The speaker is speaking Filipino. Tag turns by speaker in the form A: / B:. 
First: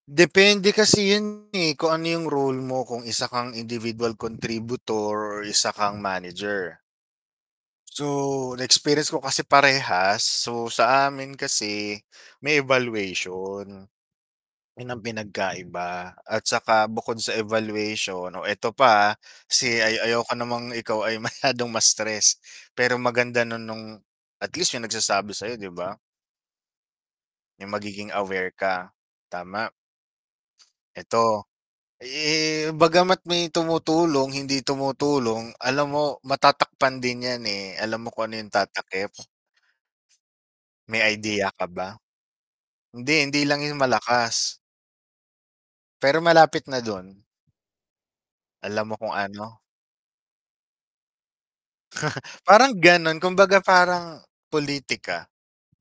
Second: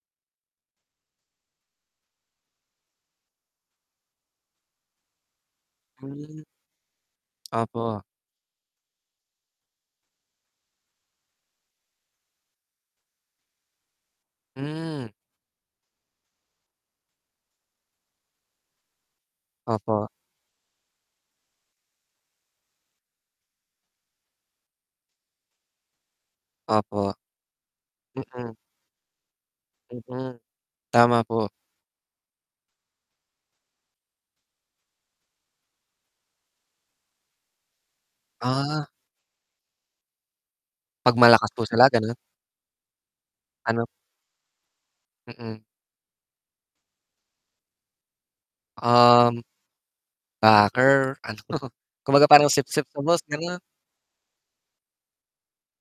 A: Depende kasi 'yon, eh, kung ano 'yong role mo, kung isa kang individual contributor or isa kang
B: Hmm.
A: manager.
B: Opo.
A: So, na-experience ko kasi parehas. So, sa amin kasi may evaluation. 'Yon ang
B: Hmm.
A: pinagkaiba. At saka bukod sa evaluation oh, ito pa, ha, si ay
B: Opo.
A: ayoko namang ikaw ay masyadong ma-stress, pero maganda na no'ng at least may nagsasabi sayo, 'di ba?
B: Opo.
A: 'Yong magiging aware
B: Mm.
A: ka, tama.
B: Mm, tama
A: Ito,
B: po.
A: eh, bagama't may tumutulong, hindi tumutulong alam mo, matatakpan din 'yan, eh. Alam mo kung ano 'yong
B: Ah.
A: tatakip? May
B: 'Pag malakas
A: idea
B: po
A: ka
B: sila,
A: ba?
B: gano'n?
A: Hindi, hindi lang 'yong
B: Ano?
A: malakas.
B: Mm.
A: Pero malapit na do'n. Alam mo kung
B: Um.
A: ano?
B: Backer, ano? Kumbaga parang
A: Parang
B: sipsip sa boss,
A: gano'n,
B: gano'n.
A: kumbaga parang pulitika.